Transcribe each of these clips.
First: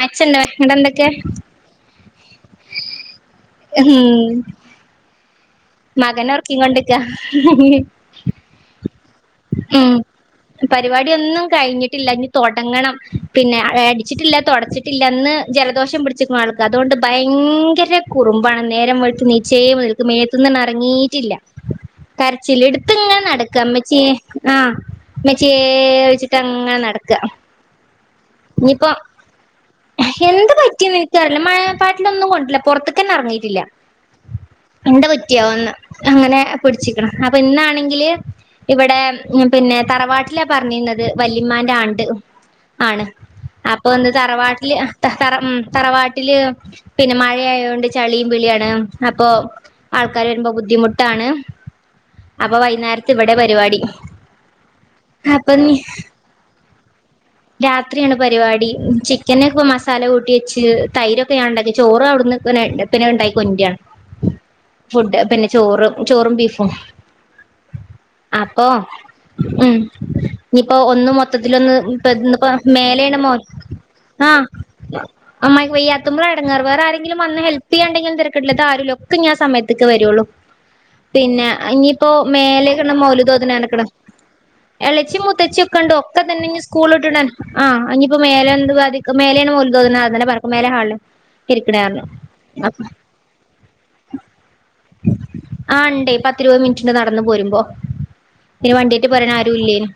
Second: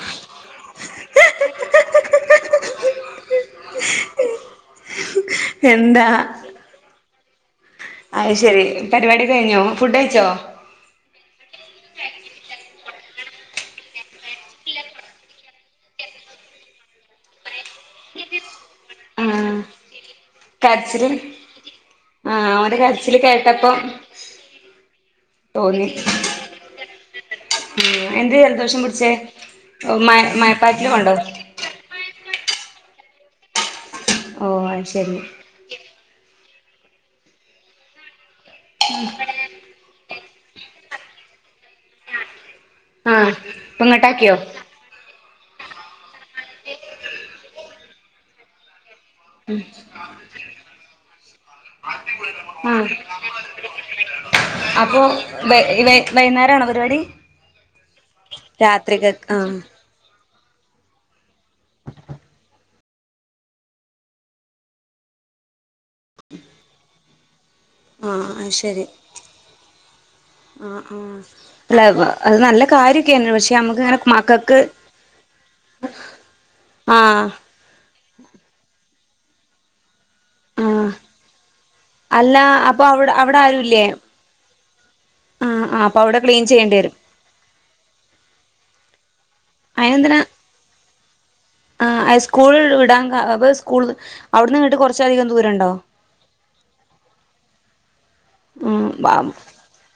[unintelligible] എന്തൊക്കെ ഉം മകനെ ഒറക്കിംകൊണ്ടിരിക്ക്യാ അയ്ശെരി പരിപാടി കഴിഞ്ഞോ ഉം ഫുഡയിച്ചോ ഇല്ല ഇനി തൊടങ്ങണം, പിന്നെ അടിച്ചിട്ടില്ല തൊടച്ചിട്ടില്ല ഇന്ന് ജലദോഷം പിടിച്ചക്കണു ആൾക്ക്, അതുകൊണ്ട് ഭയങ്കര കുറുമ്പാണ് ആഹ് നേരംവെളുത്തെണീച്ചേ മുതൽക്ക് മേത് ത്ത്ന്ന് കരച്ചില് ഇറങ്ങീട്ടില്ല ആഹ് കരച്ചില് ഓന്റെ ഇടുത്ത് കരച്ചില് ഇങ്ങനെ നടക്കാ കേട്ടപ്പം ഉമ്മച്ചിയെ ആഹ് ഇമ്മച്ചിയേ തോന്നി ചോയിച്ചിട്ട് അങ്ങനെ നടക്കാ എന്തേ ജലദോഷം പിടിച്ചേ മ എന്ത് മയപ്പാറ്റല് കൊണ്ടോ ല്ല പുറത്തക്കന്നെ ഇറങ്ങീറ്റില്ല ഓഹ് അത് എന്റെ ശരി കുറ്റിയാവ ഒന്ന് അങ്ങനെ പിടിച്ചിക്കണം അപ്പൊ ഇന്നാണെങ്കില് ഇവിടെ ഉം പിന്നെ തറവാട്ടിലാ പറഞ്ഞിരുന്നത് വല്ലിമ്മാന്റെ ആണ്ട് ആണ് ആഹ് ഇപ്പൊ അപ്പൊ ഇന്ന് ഇങ്ങട്ടാക്കിയോ തറവാട്ടില് തറ ഉം തറവാട്ടില് പിന്നെ മഴയായോണ്ട് ചളിയും പിളിയാണ് അപ്പൊ ആൾക്കാര് വരുമ്പോ ബുദ്ധിമുട്ട് ട്ടാണ് ആ അപ്പൊ അപ്പൊ വൈ നി വൈ വൈന്നേരാണോ പരിപാടി രാത്രിയാണ് പരിപാടി രാത്രികക്ക് ആഹ് ചിക്കനൊക്കെ മസാല കൂട്ടി ച്ചിര് തൈര് ഒക് [unintelligible] ചോറും അവിടുന്നൊക്കെ [unintelligible] പിന്നെ ഉണ്ടായി കൊൻ്റാണ് ഫുഡ് പിന്നെ ചോറ് ചോറും ബീഫും ആഹ് അത് അപ്പൊ ശരി ഉം ഇനിപ്പോ ആഹ് ഒന്നു ആഹ് മൊത്തത്തിലൊന്ന് അല്ല അത് ന്ന്പ്പ നല്ല മേലണമ്മ കാര്യൊക്കെയാണ് പക്ഷെ നമുക്ക് ഇങ്ങനെ ആ മക്കക്ക് അമ്മായ്ക്കു വയ്യാത്തുമ്പോ എടങ്ങാറ് വേറെ ആങ്കിലും ആഹ് വന്ന് ഹെല്പ് ചെയ്യാണ്ടങ്കി തരക്കേടില്ല ഇത് ആരെ ലൊക്ക ഇനിയാ സമയത്തേക്കൊ വരുള്ളൂ. ആഹ് പിന്നെ ഇനിപ്പോ അല്ല അപ്പൊ മേലെക്ക അവിടെ അവിടെ മൗലദോദനനക്കട ആരുല്ലേ ഇളച്ചി ആ മുത്തച്ചി ആ ഒക്കെണ്ട അപ്പൊ അവിടെ ഒക്കെ ക്ലീൻ തന്നെ ഇഞ്ഞ് ചെയ്യേണ്ടി വരും സ്കൂളുട്ടണ് ആ അനിയിപ്പോ മേലെ എന്തു മേലെയാണ് [unintelligible] അയിനെന്തിനാ അതിന്റെ പരക്കം പായലാ ഹാളില് ഇരിക്കണേ പറഞ്ഞു ആ സ്കൂൾ അപ്പ ഇടാൻ അ ബ് സ്കൂൾ അവിടുന്ന് ഇട്ട് കുറച്ചധികം ദൂരണ്ടോ ആഹ് ഇണ്ടേ പത്തിരുപത് മിനിറ്റ്ണ്ട് നടന്ന് പോരുമ്പോ പിന്നെ ഉം വണ്ടിയേറ്റ് അ പോരാൻ ആരും ഇല്ലേനു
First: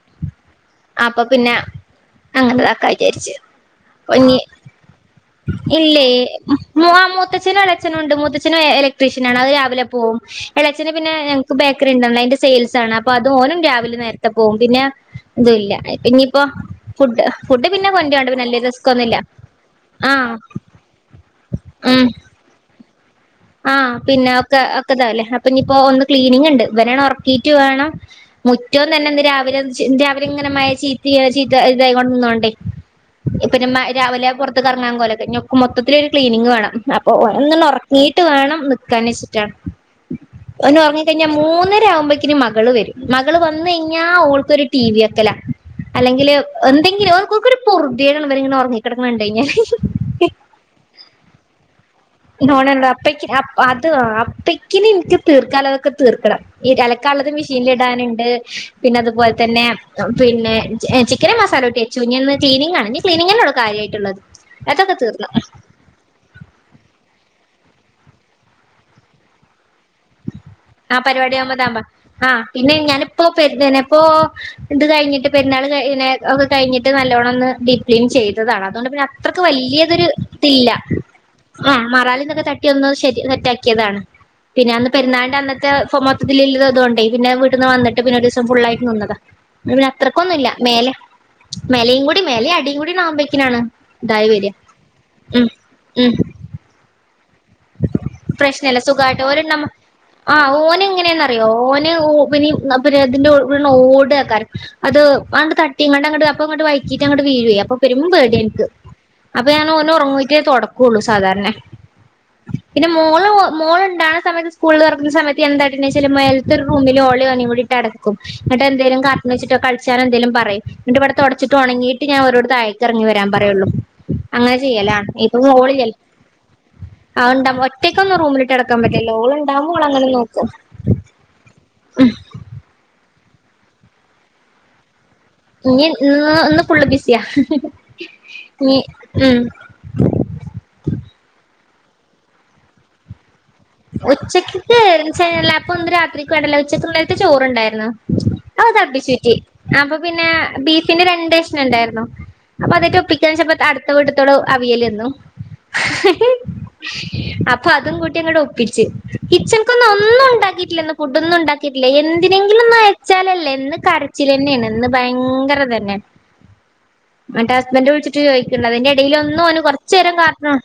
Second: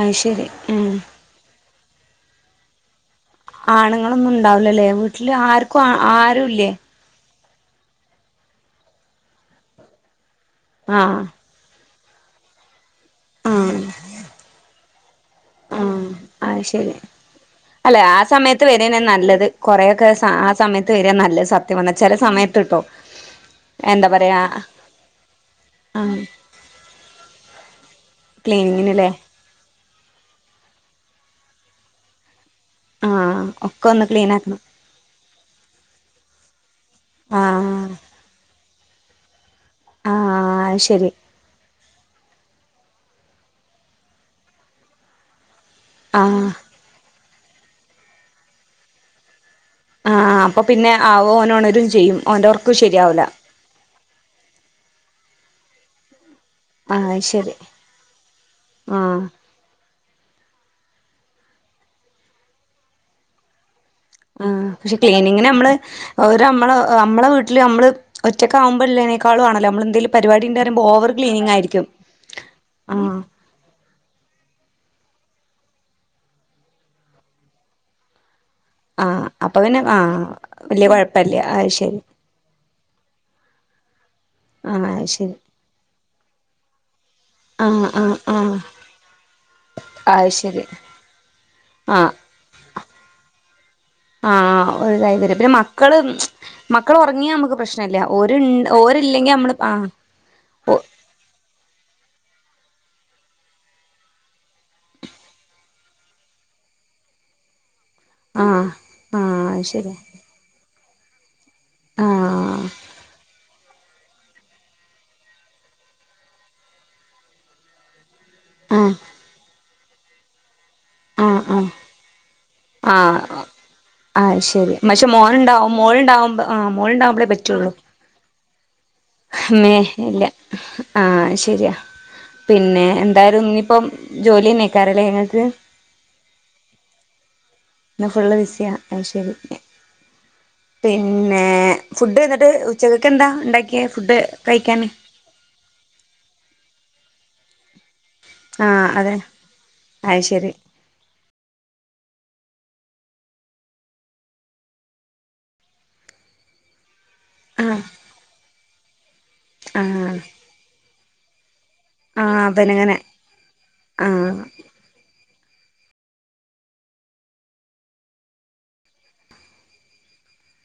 അയ്ശരി. അപ്പൊ പിന്നെ അങ്ങനക്കായി. ആണുങ്ങളൊന്നും [unintelligible] ഉണ്ടാവൂലല്ലേ വീട്ടില് ആർക്കും ഇല്ലേ ആരുല്ലേ മൂ ആ മൂത്ത് അച്ഛനും എളഛനും ഉണ്ട് മുത്തച്ഛനും ഇലക്ട്രീഷ്യനാണ് അത് രാവിലെ പോവും. എളച്ചന് ആ പിന്നെ ഞങ്ങക്ക് ബ ക്കറി ഉണ്ട് അതിന്റെ സെയിൽസ് ആണ്. അപ്പൊ അത് ഓനും രാവിലെ നേരത്തെ പോവും പിന്നെ ഇതുല്ല ആ പിന്നിപ്പോ ആ ശരി ഫുഡ് ഫുഡ് പിന്നെ അല്ലെ ആ കൊണ്ടരണ്ട് പിന്നെ വല്യ സമയത്ത് വരാനെ റിസ്ക്കൊന്നുല്ല നല്ലത് കൊറെക്കെ ആഹ് ആ സമയത്ത് വരിൻ നല്ലത് സത്യം വന്നാ ചില സമയത്ത് കേട്ടോ. ആ പിന്നെ ഒക്കെ ഒക്കെ ഇതാവല്ലേ അപ്പൊ ഇനിപ്പോ ആ ഒന്ന് ക്ലീനിങ് ഉണ്ട് ഇവനാണ് ഉറക്കീട്ട് വേണം മുറ്റം തന്നെ ക്ലീനിങ്ങിനല്ലേ എന്ത് രാവിലെ ചിന്തി അവരിങ്ങനെ ചീത്തി ചീത്ത ഇതായ കൊണ്ട് നിന്നോണ്ടേ ആ ഇപ്പ ഒക്കെ ഒന്ന് രാവിലെ ക്ലീൻ പുറത്ത് ആക്കണം കറങ്ങാൻ പോലക്കെ ക്ക് മൊത്തത്തിലൊരു ക്ലീനിക് വേണം. അപ്പൊ ആ ഓനന്നണ് ഒറങ്ങി നിക്കാനിച്ചിട്ടാണ്. ആ ഓന് അത് ശരി ഉറങ്ങിക്കഴിഞ്ഞാൽ മൂന്നര ആവുമ്പോക്കിന് മകള് വരും മകള് വന്ന് കയിഞ്ഞാ ഓൾക്കൊരു ടി വി വെക്കലാ അല്ലെങ്കില് ആഹ് എന്തെങ്കിലും ഓക്കൊരു പൊറുതിയേട് ഇവരിങ്ങനെ ഉറങ്ങിക്കിടക്കണേ കണ്ട് കയിഞ്ഞാല്. ആ അപ്പൊ പിന്നെ ആവോ ഓനൊണരും ചെയ്യും. ഓന്റെ ഒർക്ക് [unintelligible] ശരിയാവൂല അപ്പയ്ക് അപ് അത് അപ്പക്കിനി നിയ്ക്ക് തീർക്കാലതൊക്കെ തീർക്കണം. ഈ ആഹ് അലക്കാനിള്ളത് ശരി മെഷീനിൽ ഇടാനിണ്ട് പിന്നെ ആഹ് അതുപോലെ തന്നെ പിന്നെ ചിക്കന് മസാലോരിട്ടിവെച്ചു ഇനിയിന്ന് ക്ലീനിങ്ങാണ് ഇനി ക്ലീനിങ്ങനൊള്ളു കാര്യാ ആ പക്ഷെ ക്ലീനിംഗിനമ്മള് ഓര് മ്മളെ മ്മളെ വി ട്ടില് നമ്മള് ഒറ്റക്കാവുമ്പളതിനേക്കാളാണല്ലോ നമ്മള് എന്തേലും പരിപാടി ഇണ്ട് പറയുമ്പോ ആ ഓവർ പരിപാടി ക്ലീനിങ് ആവുമ്പാ താൻ വാ ആയിരിക്കും ആ പിന്നെ ആഹ് ഞാനിപ്പോ പെരുതെനെ ഇപ്പൊ ഇത് കഴിഞ്ഞിട്ട് പെരുന്നാൾ [unintelligible] ഒക്കെ കഴിഞ്ഞിട്ട് നല്ലോണം ഒന്ന് ഡീപ്പ്ക്ലീൻ ചെയ് താണ് അതൊണ്ട് പിന്നെ ആഹ് അത്രയ്ക്ക് അപ്പൊ പിന്നെ വലിയതൊരു ആഹ് തില്ല വല്യ കൊഴപ്പല്ല അത് ആഹ് ശരി മറാലിനിനൊക്കെ തട്ടി ഒന്ന് ശരി സെറ്റാ കെതാണ് പിന്നെ ആഹ് അന്ന് അത് ശരി പെരുന്നാളിൻ്റെ അന്നത്തെ ഫൊമൊത് [unintelligible] അതുകൊണ്ടേ പിന്നെ വീട്ടീന്ന് ആഹ് വന്നിട്ട് ആഹ് പിന്നെ ഒരുസം ആഹ് ഫുള്ളായിട്ട് നിന്നതാ പിന്നെ അത് അത്രയ്ക്കൊന്നുല്ല ശരി മേലെ മേലയും ആഹ് കൂടി മേലെ അടിയും കൂടി ആവുമ്പോഴേക്കിനാണ് ഇതായി വര്യ ആഹ് ഒരിതായി ഉം-ഉം നിയമ പ്രശ്നല്ല സുഖായിട്ട് ഒരണ്ണം ആഹ് ആ ഓന് എങ്ങനെന്നറിയോ ഓന് ഓ പ്പിനി അന്നാ പിന്നെ [unintelligible] ഓടാ ആക്കാറ് അത് അ തട്ടി ഇങ്ങാണ്ട അങ്ങട് അപ്പ അങ്ങട്ട് വൈകീട്ട് അങ്ങോട് വീഴേ അപ്പൊ പെരും പേടിയാ നിക്ക് ആഹ് അപ്പൊ ആഹ് അത് ഞാൻ ഓൻ ശരിയാ ഉറങ്ങുമ്പോഴേക്കും തുട കൂളു സാധാരണെ ആഹ് പിന്നെ മോള് മോൾ ഉണ്ടാണ സമയത്ത് സ്കൂള് തുറക്കുന്ന സമയത്ത് എന്തായിട്ടെന്നേച്ചാല് മേൽത്തെ ഒരു റൂമില് ഓളേം ഓനേം കൂടിട്ട് അടക്കും എന്നിട്ട് ആഹ് എന്തേലും കാർട്ടൂൺ വെച്ചിട്ടോ കള ച്ചനെന്തേലും പറയും ന്നിട്ടിവിട്ടെ ആഹ് തൊടച്ചിട്ട് ആഹ് ഒണങ്ങിയിട്ട് ഞാൻ ഓരോട് താഴേക്ക് ഇറങ്ങി ആഹ് വരാൻ പറയുള്ളു ആഹ് അങ്ങനെ ശരി ചെയ്യല പക്ഷെ ഇപ്പൊ മോനുണ്ടാവും മോളില് മോളുണ്ടാവുമ്പോ ആഹ് ആ മോളുണ്ടാവുമ്പളേ ഉണ്ട പറ്റുള്ളൂ ഒറ്റക്ക് ഒന്നും റൂമില് മേ ഇല്ല ആഹ് ശരി പിന്നെ ന്തായാലും ഇനിപ്പം ജോലി നേക്കാറില്ലേ നിങ്ങ നി ഇന്ന്-ഇന്ന് ഫുള്ള് ബിസിയാ എന്നാ ഫുള്ള് വിസിയ ഇനി ശ ഉം പിന്നെ ഏ ഫുഡ് എന്നിട്ട് ഉച്ചക്കൊക്കെ എന്താ ഉണ്ടാക്കിയേ ഫുഡ് കഴിക്കാന് ഉച്ചക്ക്ക്ക്ല്ല അപ്പൊ ഒന്ന് രാത്രിക്ക് വേണ്ടല്ല ഉച്ചക്ക്ണ്ട ചോറുണ്ടായിരുന്നു ആഹ് തബി അതെ ചുറ്റി അപ്പൊ അത് പിന്നെ ശരി ബീഫിന് രണ്ടഷ്ന ഇണ്ടായിരുന്നു അപ്പൊ അതേറ്റ ഒപ്പിക്ക ശപ്പ അടുത്ത വടുത്തോളം അവിയലന്നു അപ്പൊ ആഹ് അതും കൂട്ടി അ പിടിിച്ചച്ച് കിച്ചനിക്കൊന്ന ആഹ് ഒന്നും ഉണ്ടാക്കിയിട്ടില്ലെന്ന് [unintelligible] ആഹ് എന്തിനെങ്കില ഒന്നും അപ്പനങ്ങനെ അയച്ചാലല്ല എന്ന് കരച്ചിൽ ആഹ് തന്നെയാണ് ഭയ [unintelligible] തെന്നെ മറ്റെ ഹസ്ബൻറ് വിളിച്ചിട്ട് ചോയ്ക്കുന്നതിന്റെ എടേലൊന്നോന് കൊറചേരം കാർട്ടൂൺ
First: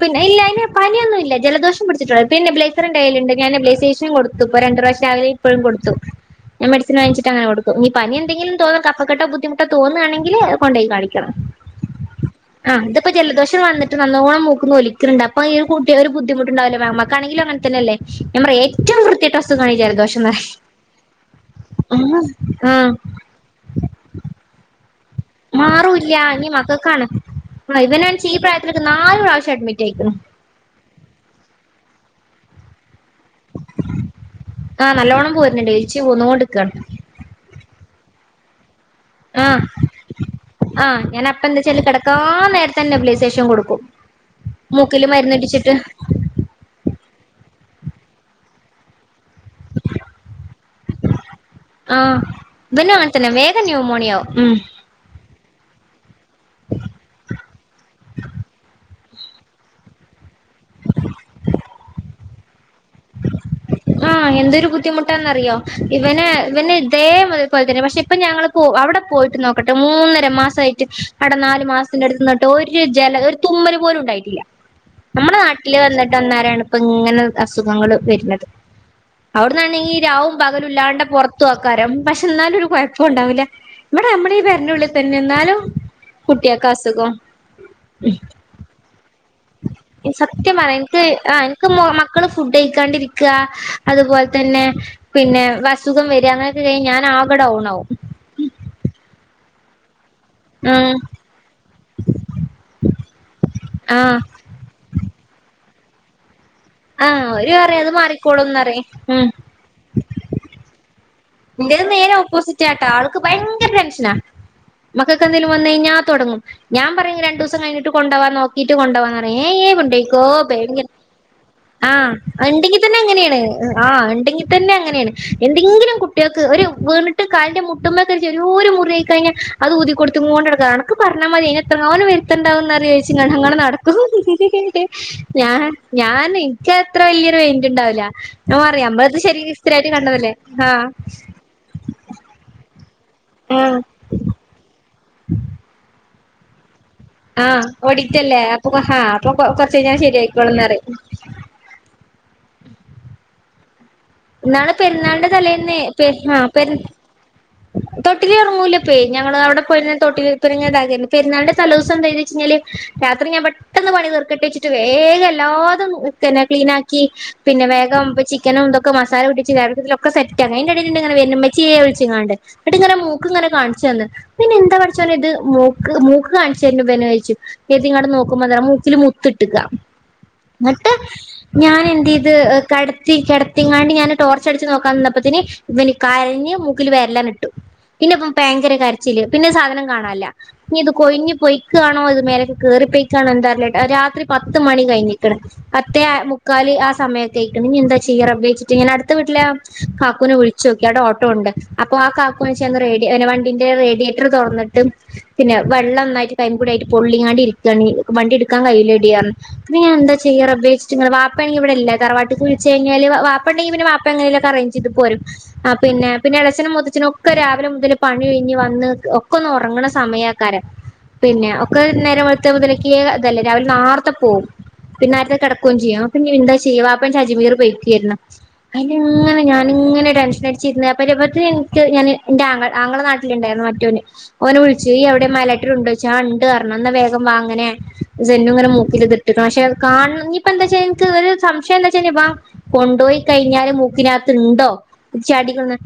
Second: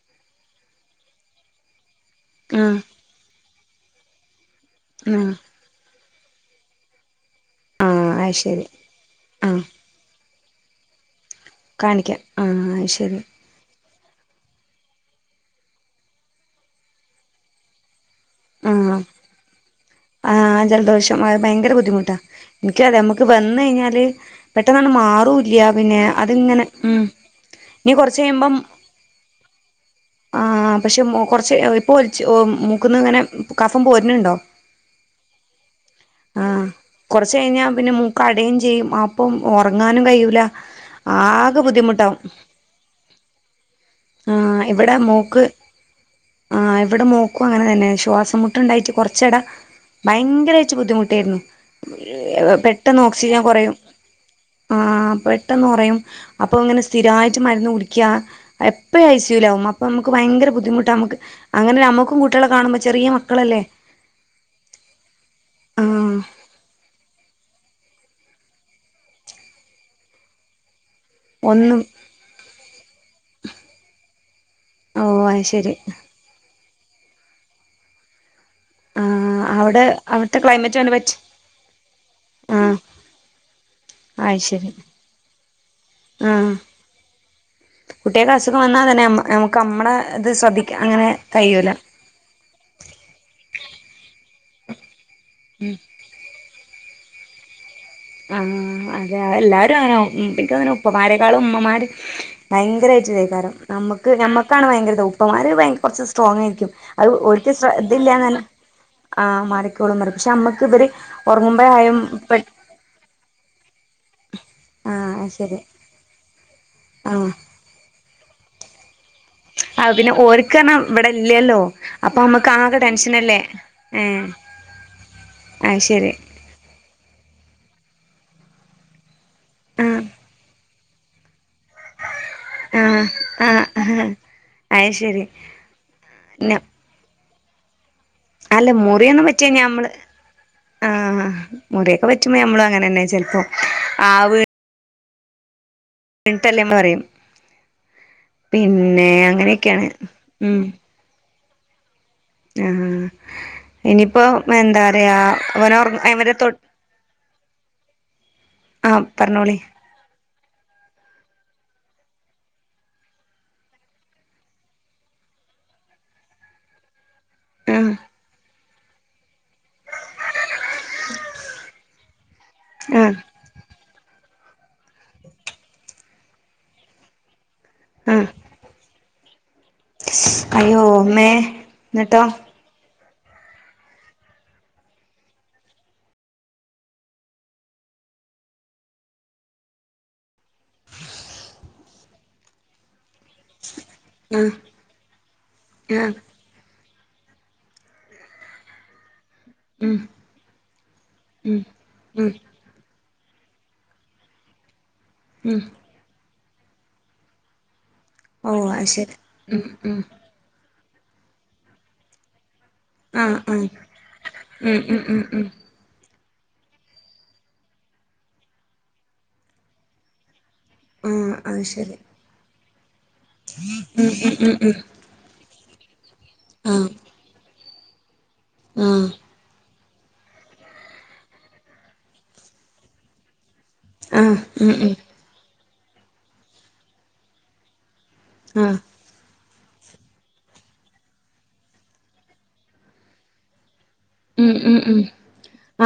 പിന്നെ ഇല്ലായ്മ [unintelligible] പനിയൊന്നുംല്ല ജലദോഷം പിടിച്ച് ആഹ് പിന്നെബ്ലസ്റ്റിറിന്റെ [unintelligible] ലുണ്ട് ഞനെ ല്ലസേഷ കൊടു ഇത്പ്പൊ രണ്ടി റാഷ ആഹ് [unintelligible] ഇപ്പോഴും കൊടുത്തു ഞാൻ മെഡിസിൻ വങ്ങിച്ചു അങ്ങെനെ കൊടുക്കും ഈ ആഹ് പനി അത് എന്തെങ്കിലും ശരി തോന്നും കെട്ട ആഹ് ബുദ്ധിമുട്ടോ തോന്നുണെങ്കിൽ അ കൊണ്ടൈകാളി ക്ക കാണിക്കാം ആഹ് ആ അത് ഇതപ്പോ ശരി ജലദോഷം വന്നി റ്റ് നല്ലോണം മൂക്കിന്ന് ഒലിക്ക്ണ്ട്അപ്പ ഈ കട്ട ഒരു ബദ്ധിമുട്ടുണ്ടാവല്ലോ ഞമ്മക്കാണെങ്കിലു അങ്ങനത്തന്നെല്ലേ ആഹ് ജലദോഷം എന്ന് ആഹ് ജലദോഷം ഭയങ്കര ബുദ്ധിമുട്ടാ പറയും ആ എനിക്കത നമുക്ക് വന്നഴി ഞ്ഞാല് പെട്ടെന്ന് ന്ന്മാറൂല പിന്നെ മാറൂല്ല ഇനി അതിങ്ങനെ ഉം മക്കൾക്കാണ് ആ ഇനി ഇവനാണെങ്കി ഈ കൊറ്ച്ചയുമ്പം പ്രായത്തിലൊക്കെ നാല് പ്രാവശ്യം അഡ്മിറ്റ് ആയിക്കണ് ആഹ് പക്ഷെ [unintelligible] പ്പൊൽച്ച് ഒ മൂക്ക്ന്ന് ഇങ്ങനെ കഫം പോര്‌ന്ണ്ടോ ആഹ് നല്ലോണം പോരുന്നുണ്ട് എലിച്ച് ആഹ് പോന്നോണ്ട്ക്കാണ് കൊറച്ചഴി ഞ്ഞാ പിന്നെ മൂ കടയും ചെയ്യും അപ്പ ആഹ് ഉറങ്ങാനും കഴിയൂല ആഹ് ഞാൻ അപ്പ ആകെ എന്താച്ചാല് ബുദ്ധിമുട്ടാകും കിടക്കാൻ നേരത്തന്നെ നെബുലൈസേഷൻ കൊടുക്കും ആഹ് ഇവ്ടെ മൂക്കില് മോക്ക് മരുന്നിടിച്ചിട്ട് ഇവ്ടെ മോക്ക് അനേഷ് തോസമട്ടുണ്ടായിട്ട് കൊറച്ച് ചെടാ ഭയങ്കരായിട്ട് ബുദ്ധിമുട്ടേരുന്നു ആഹ് [unintelligible] ഇവനും പെട്ടെന്ന് അങ്ങനെ തന്നെ ഓക്സിജൻ വേഗം കുറയും ന്യൂമോണിയാവും ഉം ആഹ് പെട്ടെന്ന് ട്ടെന്നൊറിയും അപ്പോൾ ഇങ്ങനെ സ്ഥിരമായിട്ട് മരുന്ന് കുടിക്ക്യാ ഇപ്പ ഇ ഐ സ്യുലാവും അപ്പൊമ്മക്ക് ഭയങ്കര ബുദ്ധി ബുദ്ധിമുട്ടമ്മക്ക് അങ്ങനെ നമുക്കും കു ട്ട്യാളെ കാണുമ ആഹ് എന്തൊരു ബുദ്ധിമുട്ടന്നറിയോ ആഹ് ഇവന ഇവന്നെ ഇതേ പോലെ തന്നെ പക്ഷെ അപ്പൊ ഞങ്ങള് പോ അവിടെ പോയിട്ട് നോക്കട്ടെ മൂന്നര മാസായിട്ട് അടെ നാല് ഒന്നും മാസത്തിന്റെ അടുത്ത്ന്നിട്ട് ഒരു ജലം ഒരു തുമ്മല് പോലും ഉണ്ടായിട്ടില്ല ഓ നമ്മടെ അത് ശരി നാട്ടില് വന്നിട്ട് അന്നേരാണ് ഇപ്പ ങ്ങനെ അസുഖങ്ങള് വര്ന്നത് ആഹ് അവിടെ അവിടന്നാണെങ്കി രാവും അവിടുത്തെ പകലും ക്ലൈമറ്റ് അവന് ഇല്ലാണ്ട പറ്റി പൊറത്തു ആക്കാരും പക്ഷെ എന്നാലും ഒരു ആഹ് കുഴപ്പം ണ്ടാവില്ല ഇവിടെ നമ്മളീഈ അത് ശരി പരന്റുള്ളി തന്നെ എന്നാലും ആഹ് കുട്ടികൾക്ക് അസുഖം കുട്ട്യേക്ക് അസുഖം വന്നാ തന്നെമ്മ [unintelligible] അമ്മ സത്യം പറയാ ഇൻക്ക് ആഹ് കഴിയൂല മക്കള് ഫുഡ് കഴിക്കാണ്ടിരിക്ക അതുപോലെ അഹ്തന്നെ പിന്നെ വസുഖം വര അങ്ങനെയൊ കഴിഞ്ഞാൻ ആക ഡൗണാകും ആ അതെ അല്ലാരും ആങ്ങാനാകും ഉ പിനിക്ക അങ്ങനെ ഉം ഉപ്പമാരെേക്കാളും ഉമ്മമാര് ഭയങ്കരയിറ്റ് തൈക്കാരം നമുക്ക് ആഹ് മ്മക്കാണ് ഭയങ്കര ഉപ്പമാര്- കുറച്ച് സ്രോങ് യി് അത് ആഹ് ഒര് ഓര് പറയും അത് ശ്രദ്ധയില്ലന്ന് തെ മാറിക്കോളുംന്നറിയും ആ ഉം മാറിക്കോളും ക്ഷെ നമ്മക്ക് ഇവര് എന്റെത് ഉറങ്ങുമ്പോഴായും നേരെ പെ ഓപ്പോസിറ്റ് ആട്ടാ ആൾ ഭയങ്കര ഇഷ് ആഹ് അത് മക്കൊക്കെന്തേലും ശരി വന്ന കഴിഞ്ഞാ തുടങ്ങും ഞാൻ പറയും ആഹ് രണ്ടു ദിവസം കഴിഞ്ഞിട്ട് കൊണ്ടോവാൻ നോക്ക ഈറ്റ് കൊണ്ടോവന്ന [unintelligible] ആഹ് പിന്നെ ഓര്ക്കർഞ്ഞാ ഇവിടെ ഇല്ലല്ലോ ആ അപ്പൊ നമ്മക്ക് ആകെ ണ്ടെങ്കിൽ തന്നെ അങ്ങനെയാണ് ടെൻഷനല്ലേ ആ ഏഹ് ഉണ്ടെങ്കിൽ തന്നെ അങ്ങനെയാണ് അത് ശരി എന്തെങ്കിലും വീണിട്ട് കാലന്റെ മുട്ടുമമ്മക്ക് ഒരോരു മുറിയയി കഴിഞ്ഞാൽ അത് ആഹ് ഊതിക്കൊടുത്തോണ്ട് ടക്കാണ് പറഞ്ഞാ മതി തോനെ ആഹ് വരുത്തണ്ടാവുംന്ന്ച്ച അങ്ങനെ നടത്തും ആഹ് അത് ശരി ഞൻ ഞാൻ ന്ക്ക് ഇത്ര വലിയ മൈന്റ്ണ്ടാവില്ല ഒ അല്ല അറിയാം നമ്മളത് ശരി വിസ്രായിട്ട് കണ്ടതല്ലേ ആഹ് ആ മുറിയൊക്കെ വച്ചുമ്പോ നമ്മള അങ്ങനെ തന്നെ ചിലപ്പോ ആഹ് ആ വീ [unintelligible] പറയും ആഹ് ഓടിച്ചല്ലേ അപ്പൊ പിന്നെ അപ്പൊ കൊ കൊറച്ച അങ്ങനെയൊക്കെയാണ് കഴിഞ്ഞാൻ ശരിയാക്കോളന്നറിം ആ ന്നാൾ പെര്ന്നാൾൻ്റെ തലേന്നെ ഒറ അവരെ പെര്ന്നാ തൊ പെര് തൊട്ടിലീ ഒർങ്ങൂലപേ ആഹ് ഞങ്ങള് പറഞ്ഞോളി അവടെ പോയെന്നാരെ തൊട്ടിലീ [unintelligible] പെര്ന്നാൾൻ്റെ തലോസം എന്തേയ്ദ്ചയ്ഞാല് രാത്രി ഞാൻ പെട്ടന്ന് പണി തീർകട്ടെച്ച്ട്ട് വേക എല്ലാതും ഒക്കെന്നെ ക്ലീനാക്കി പിന്നെ ആഹ് വേഗാവുമ്പോ ചിക്കനും തൊക് ഒകെ മസാല കൂട്ടിയെച്ച് [unintelligible] അയിൻ്റെടേല്ണ്ട്ങ്ങനെ വെര്ണ് ഇമ്മചിയേ വിൾച്ങ്ങാണ്ട് ണട്ട്ങ്ങനെ ആഹ് മൂക്ക്ങ്ങനെ കാൺചെന്ന് പിന്നെന്താ പടച്ചോനെ ത് മൂക് മൂക് കാൺചെര്ണെ വന് ചോയ്ച്ചു കെര്തിങ്ങാണ്ട് ആഹ് നോക്കുമ്പോണ്ടല്ലോ മൂക്ക് മൂക്കിൽ മുത്ത് ഇട്ട്കാ അയ്യോ ന്ന്ട്ട് മ്മേ എന്നിട്ടോ ഞാനെന്തെയത് കട തീ കെട ത്തിങ്ങാണ്ട് ഞാന് ട്ടോർചട്ച്ച് നോക്കാനിന്നപ്പത്തിന് ഇവൻ കരഞ് മൂക്ൽ വെരലാട്ട്ട്ടു പിന്നെവൻ ഭയങ്കര കര്ചില് പിന്നാസാധനം കാണാൻല്ല ഞ് ഇത് കൊഴിഞ്ഞ് പൊയി കാണോ ഇത് മേലക്ക്‌ കേറിപേയി കാണോ എന്താറീലട്ടോ രാത്രി ആഹ് പത്ത് മണി കയിഞ്ക്ണ് പത്തേ ആഹ് മുക്കാല് ആ സ സമയൊകയ്ക്ക്ണ് ഇഞെന്താ ചെയ്യാ റബ് വെയ്ച്ട്ട് ഞ്ഞനട് അട്ത്തെ വീടിലാ ഉം കാക്കൂനെ വിൾച്ചോകി ആടേ ഓട്ടോണ്ട് ഉം അപോ ആ ഉം കാക്കൂന്ന്ചാ അന്നാ റേഡി വണ്ടിന്റെ റെഡിയേറ്റർ തോർന്ന്ട്ട് പിന്നെ ഉം വെള്ളൊന്നായിട്ട് കൈമക്കൂടായിട്ട് പൊള്ളിങ്ങാണ്ട് ഇര്ക്കാണ് ഈ വണ്ടിട്കാൻ ഓഹ് അത് ശരി കയ്യൂലെഡീയർഞ് ഉം പിന്നെ ഉം ഞൻന്താ ചെയ്യാ റബ്ബേ ച് [unintelligible] വാപേണങ്കി വടെല്ല തറവാട്ട്ക് വിൾ ചെയ്ഞാല് വാപ് ആഹ് ആഹ് വാപ്പണ്ടെങ്കി വാപ്പേങ്ങനേലൊകെ ഉം അറേഞ്ജെയ്ത് ഉം പോരും ഉം ഉം ആ പിന് പിന്നേ എളഛനും മൂത്തഛനൊകെ രാവിലെ മുതല് പണി കയ്ഞ് വന്ന് ഒകൊന്ന് ഒറങ്ങ്ണ സമയാ കാരം ആഹ് പിന്നെ അത് ഒക്കെ ശരി നേരം വെൾത്ത മുതല് ക്കേ തല്ലെ രാവിലെ ന്നാർത്ത ഉം പോവും ഉം ഉം പിന്നാട്തെ കട കൊഞ്ചിയാ പം ഞ് എന്താ ഉം ചെയ്യാ ആഹ് വാപ്പേണ്ചാ അജ്മീറ് പൊയ് കേര്ന്ന് ആഹ് അയ്ന്ങ്ങനെ ഞാൻ ങ്ങനെ ടെൻഷനട്ച്ചിര്ന്ന് [unintelligible] ഇൻക് ഞാന് ഇൻ്റെ ആങ്ങൾ ആങ്ങള നാട്ടില്ണ്ടായിരുന്നു അ ആഹ് ഓന ഉം ഉം വിളിച്ച്വിടെ മല [unintelligible] ണ്ടോച്ചാ ഉണ്ട് കരണം എന്നാ വഗം വാങ്ങനെ ജെെന്നുംങ്ങെ ആഹ് മൂക്കില്തിട്ട് പക്ഷെ കാണപ്പ എന്താച്ച എനിക്ക് സംശം എന്താ വെച്ചപ്പാ കൊണ്ട്പോയി കഴിഞ്ഞം ത്തിതിനകത്ത് ഉം ഉണ്ടോ ഉം ഉം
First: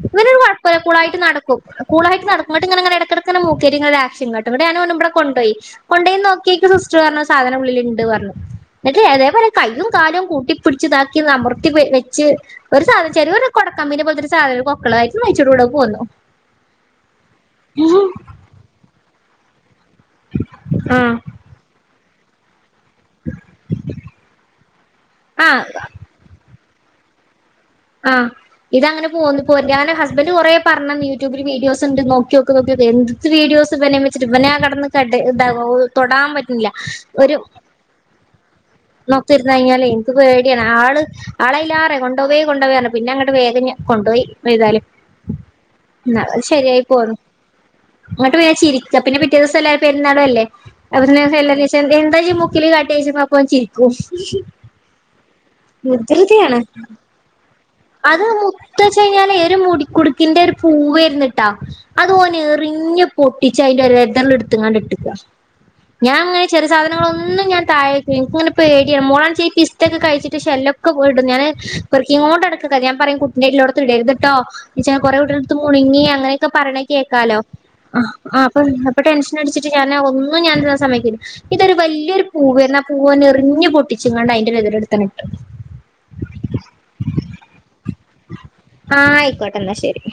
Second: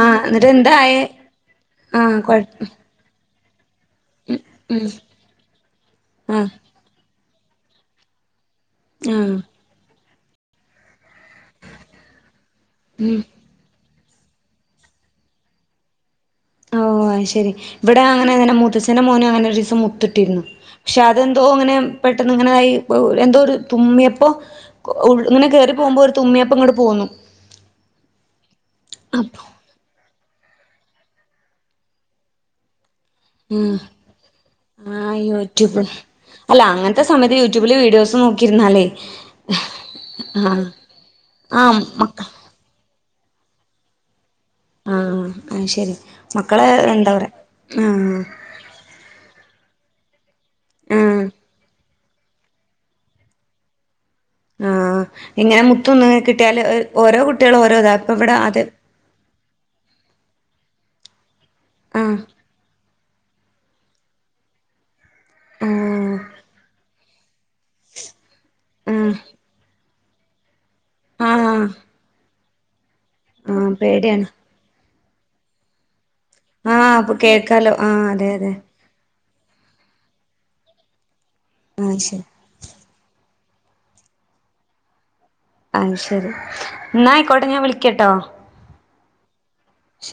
ആഹ് എന്നിട്ട് കുഴപ്പമില്ല എന്തായേ കൂളായിട്ട്ക്കും ആഹ് കൂളായിട്ട് കൊഴ നടക്കും എന്നട്ട് ഇങ്ങന അങ്ങനെ ഇട [inaudible] ഉം ആക്ഷൻകാട്ടുംഞാനും ഉം ഓനും ഇവിടെ കൊണ്ടോയി പോയി ആഹ് നോക്കിയെപ്പോ സിസ്റ്റർ പറഞ്ഞു സാധനം ഉള്ളിൽ ഉണ്ട് പറഞ്ഞു ആഹ് ഇതേപോലെ കയ്യും കാലം കൂട്ടിപിടിച്ചുതാക്കി അമൃത്തി ച് ഒരു സാ ഉം [unintelligible] കമ്മിനി പോൽതൊരു സാധര കൊക്കള്ളായി [unintelligible] ഓ അഹ് ശരി ഇവിടെ അങ്ങനെ എന മൂത്തഛന്റെ മോന് അങ്ങനെ ഒര് സമൂ ത്തിട്ടിര്ന്നു ക്ഷെ ആഹ് അതെന്തോ അങ്ങനെ പെട്ടെന്ന് ങ്ങനായി പൗ എന്തോ ഒരു തുമ്മിയപ്പോ ഉ ഇങ്ങനെ ആഹ് കേറി പോഉമ്പോ ഒരു തുമ്മിയപ്പോ ഇങ്ങട് പോന്നു ആഹ് ഇതങ്ങനെ പോന്ന് അപ്പൊ [unintelligible] ബല് കുറെ പർന്നെന്നീ യൂട്യൂബില് വീഡിയോസ് ണ്ട് നോക്യോക് ഒക്യോക് എന്ത് സ് ഉം വീഡിയോസ് പ്പ നിയമിച്ചിട്ട് ഇവനെ കടന്ന് കട് ആഹ് ഇതാവോ യൂട്യൂബ് തൊടാൻ അല്ല പറ്റുന്നില്ല അങ്ങനത്തെ സമയത്ത് ഒരു യൂട്യൂബില് വീഡിയോസ് നോക്കിയിരുന്നാലേ നോക്കിര്ന്നേയ്ഞ്ഞാല് ഇൻക് പേടിയാണ് ആഹ് ആള് ആഹ് ആളെയ്ലാറെ മക്ക കൊണ്ടൊവി കൊണ്ടോവി ർഞ് പിന്നെ അങ്ങട്ട് വേഗം ഞ് കൊണ്ടോയി പെയ്താലും ആഹ് അത് ശരി ന്ന അഹ് മക്കള് ശരിയായി എന്താ പോന്നു പറയാ ആഹ് ങ്ങോട്ട് പോയെ ചിരിക്ക പിന്നെ പിറ്റേ ദിവസം എല്ല പെരുന്നാള് അല്ലേ അത് പിന്നെ ആഹ് [unintelligible] എന്താ ജി മുക്കില് കാട്ടി യ്ച്ചപ്പൊ അപ്പൊ ഓൻ ചി [unintelligible] ആഹ് ഇങ്ങനെ മുത്തൊന്ന് വികൃതിയാണ് കിട്ടിയാല് ഹ് ഓരോ കുട്ട്യേളും ഓരോ താ പ്പൊ ഇവിടെ അത് ത് മുടിക്കുടുക്കിന്റെ ഒരു പൂവായ്രുന്നു ട്ട അത് ആഹ് ഓനെറിഞ്ഞ് പൊട്ടിച്ച് അയിന്റെ ഒരെദള് എടുത്ത്ങ്ങാണ്ട്ട്ട്ക്ക ആഹ് ഞാൻ ങ്ങനെ ചെറിയ സാധനങ്ങളൊന്നും ന്നും ഞാൻ തഴേക് ഇൻക് ങ്ങനെ പേടിയ ആഹ് മോൻ ചെയ്പിസ് തൊക്കെക്കെ കഴിച്ചിട്ട് ശല്ലം ക്കെ പോയിടും ഞാന് ആഹ് പെർക്കിങ്ങോണ്ടട് ക് കല്യാണം പറയും കുട്ട്നെ ആഹ് ഇള്ളോടത്ത് ഇടേ പേടിയാണ് രുത്ട്ടോ ചെ കുറെ കുട്ടിളെടുത്ത് മുൺങ്ങിയാ ങ്ങനെയ്ക പറിണെ ആഹ് അപ്പൊ കേക്കാലോ കേൾക്കാലോ ആഹ് അതെ അ അതെ പ പ്പ ടെൻഷ ന്നടിച്ചിട്ട് ഞാൻ ന്ന ഒന്നും ഞാൻ ടാൻ സമ്മയിക്കൂല്ല ഇതൊരു ആഹ് ശരി വല്യയൊരു പൂവാര്ന്നു ആ പൂവിനെർ കുഞ്ഞു പൊട്ടിച്ങ്ങാണ്ട് അയിന്റെ ദള്ടുത്തങ്ങിട്ടു അ ശരി എന്നായിക്കോട്ടെ ഞാൻ വിളിക്കട്ടോ ആ ആയിക്കോട്ടെ എന്നാ ശരി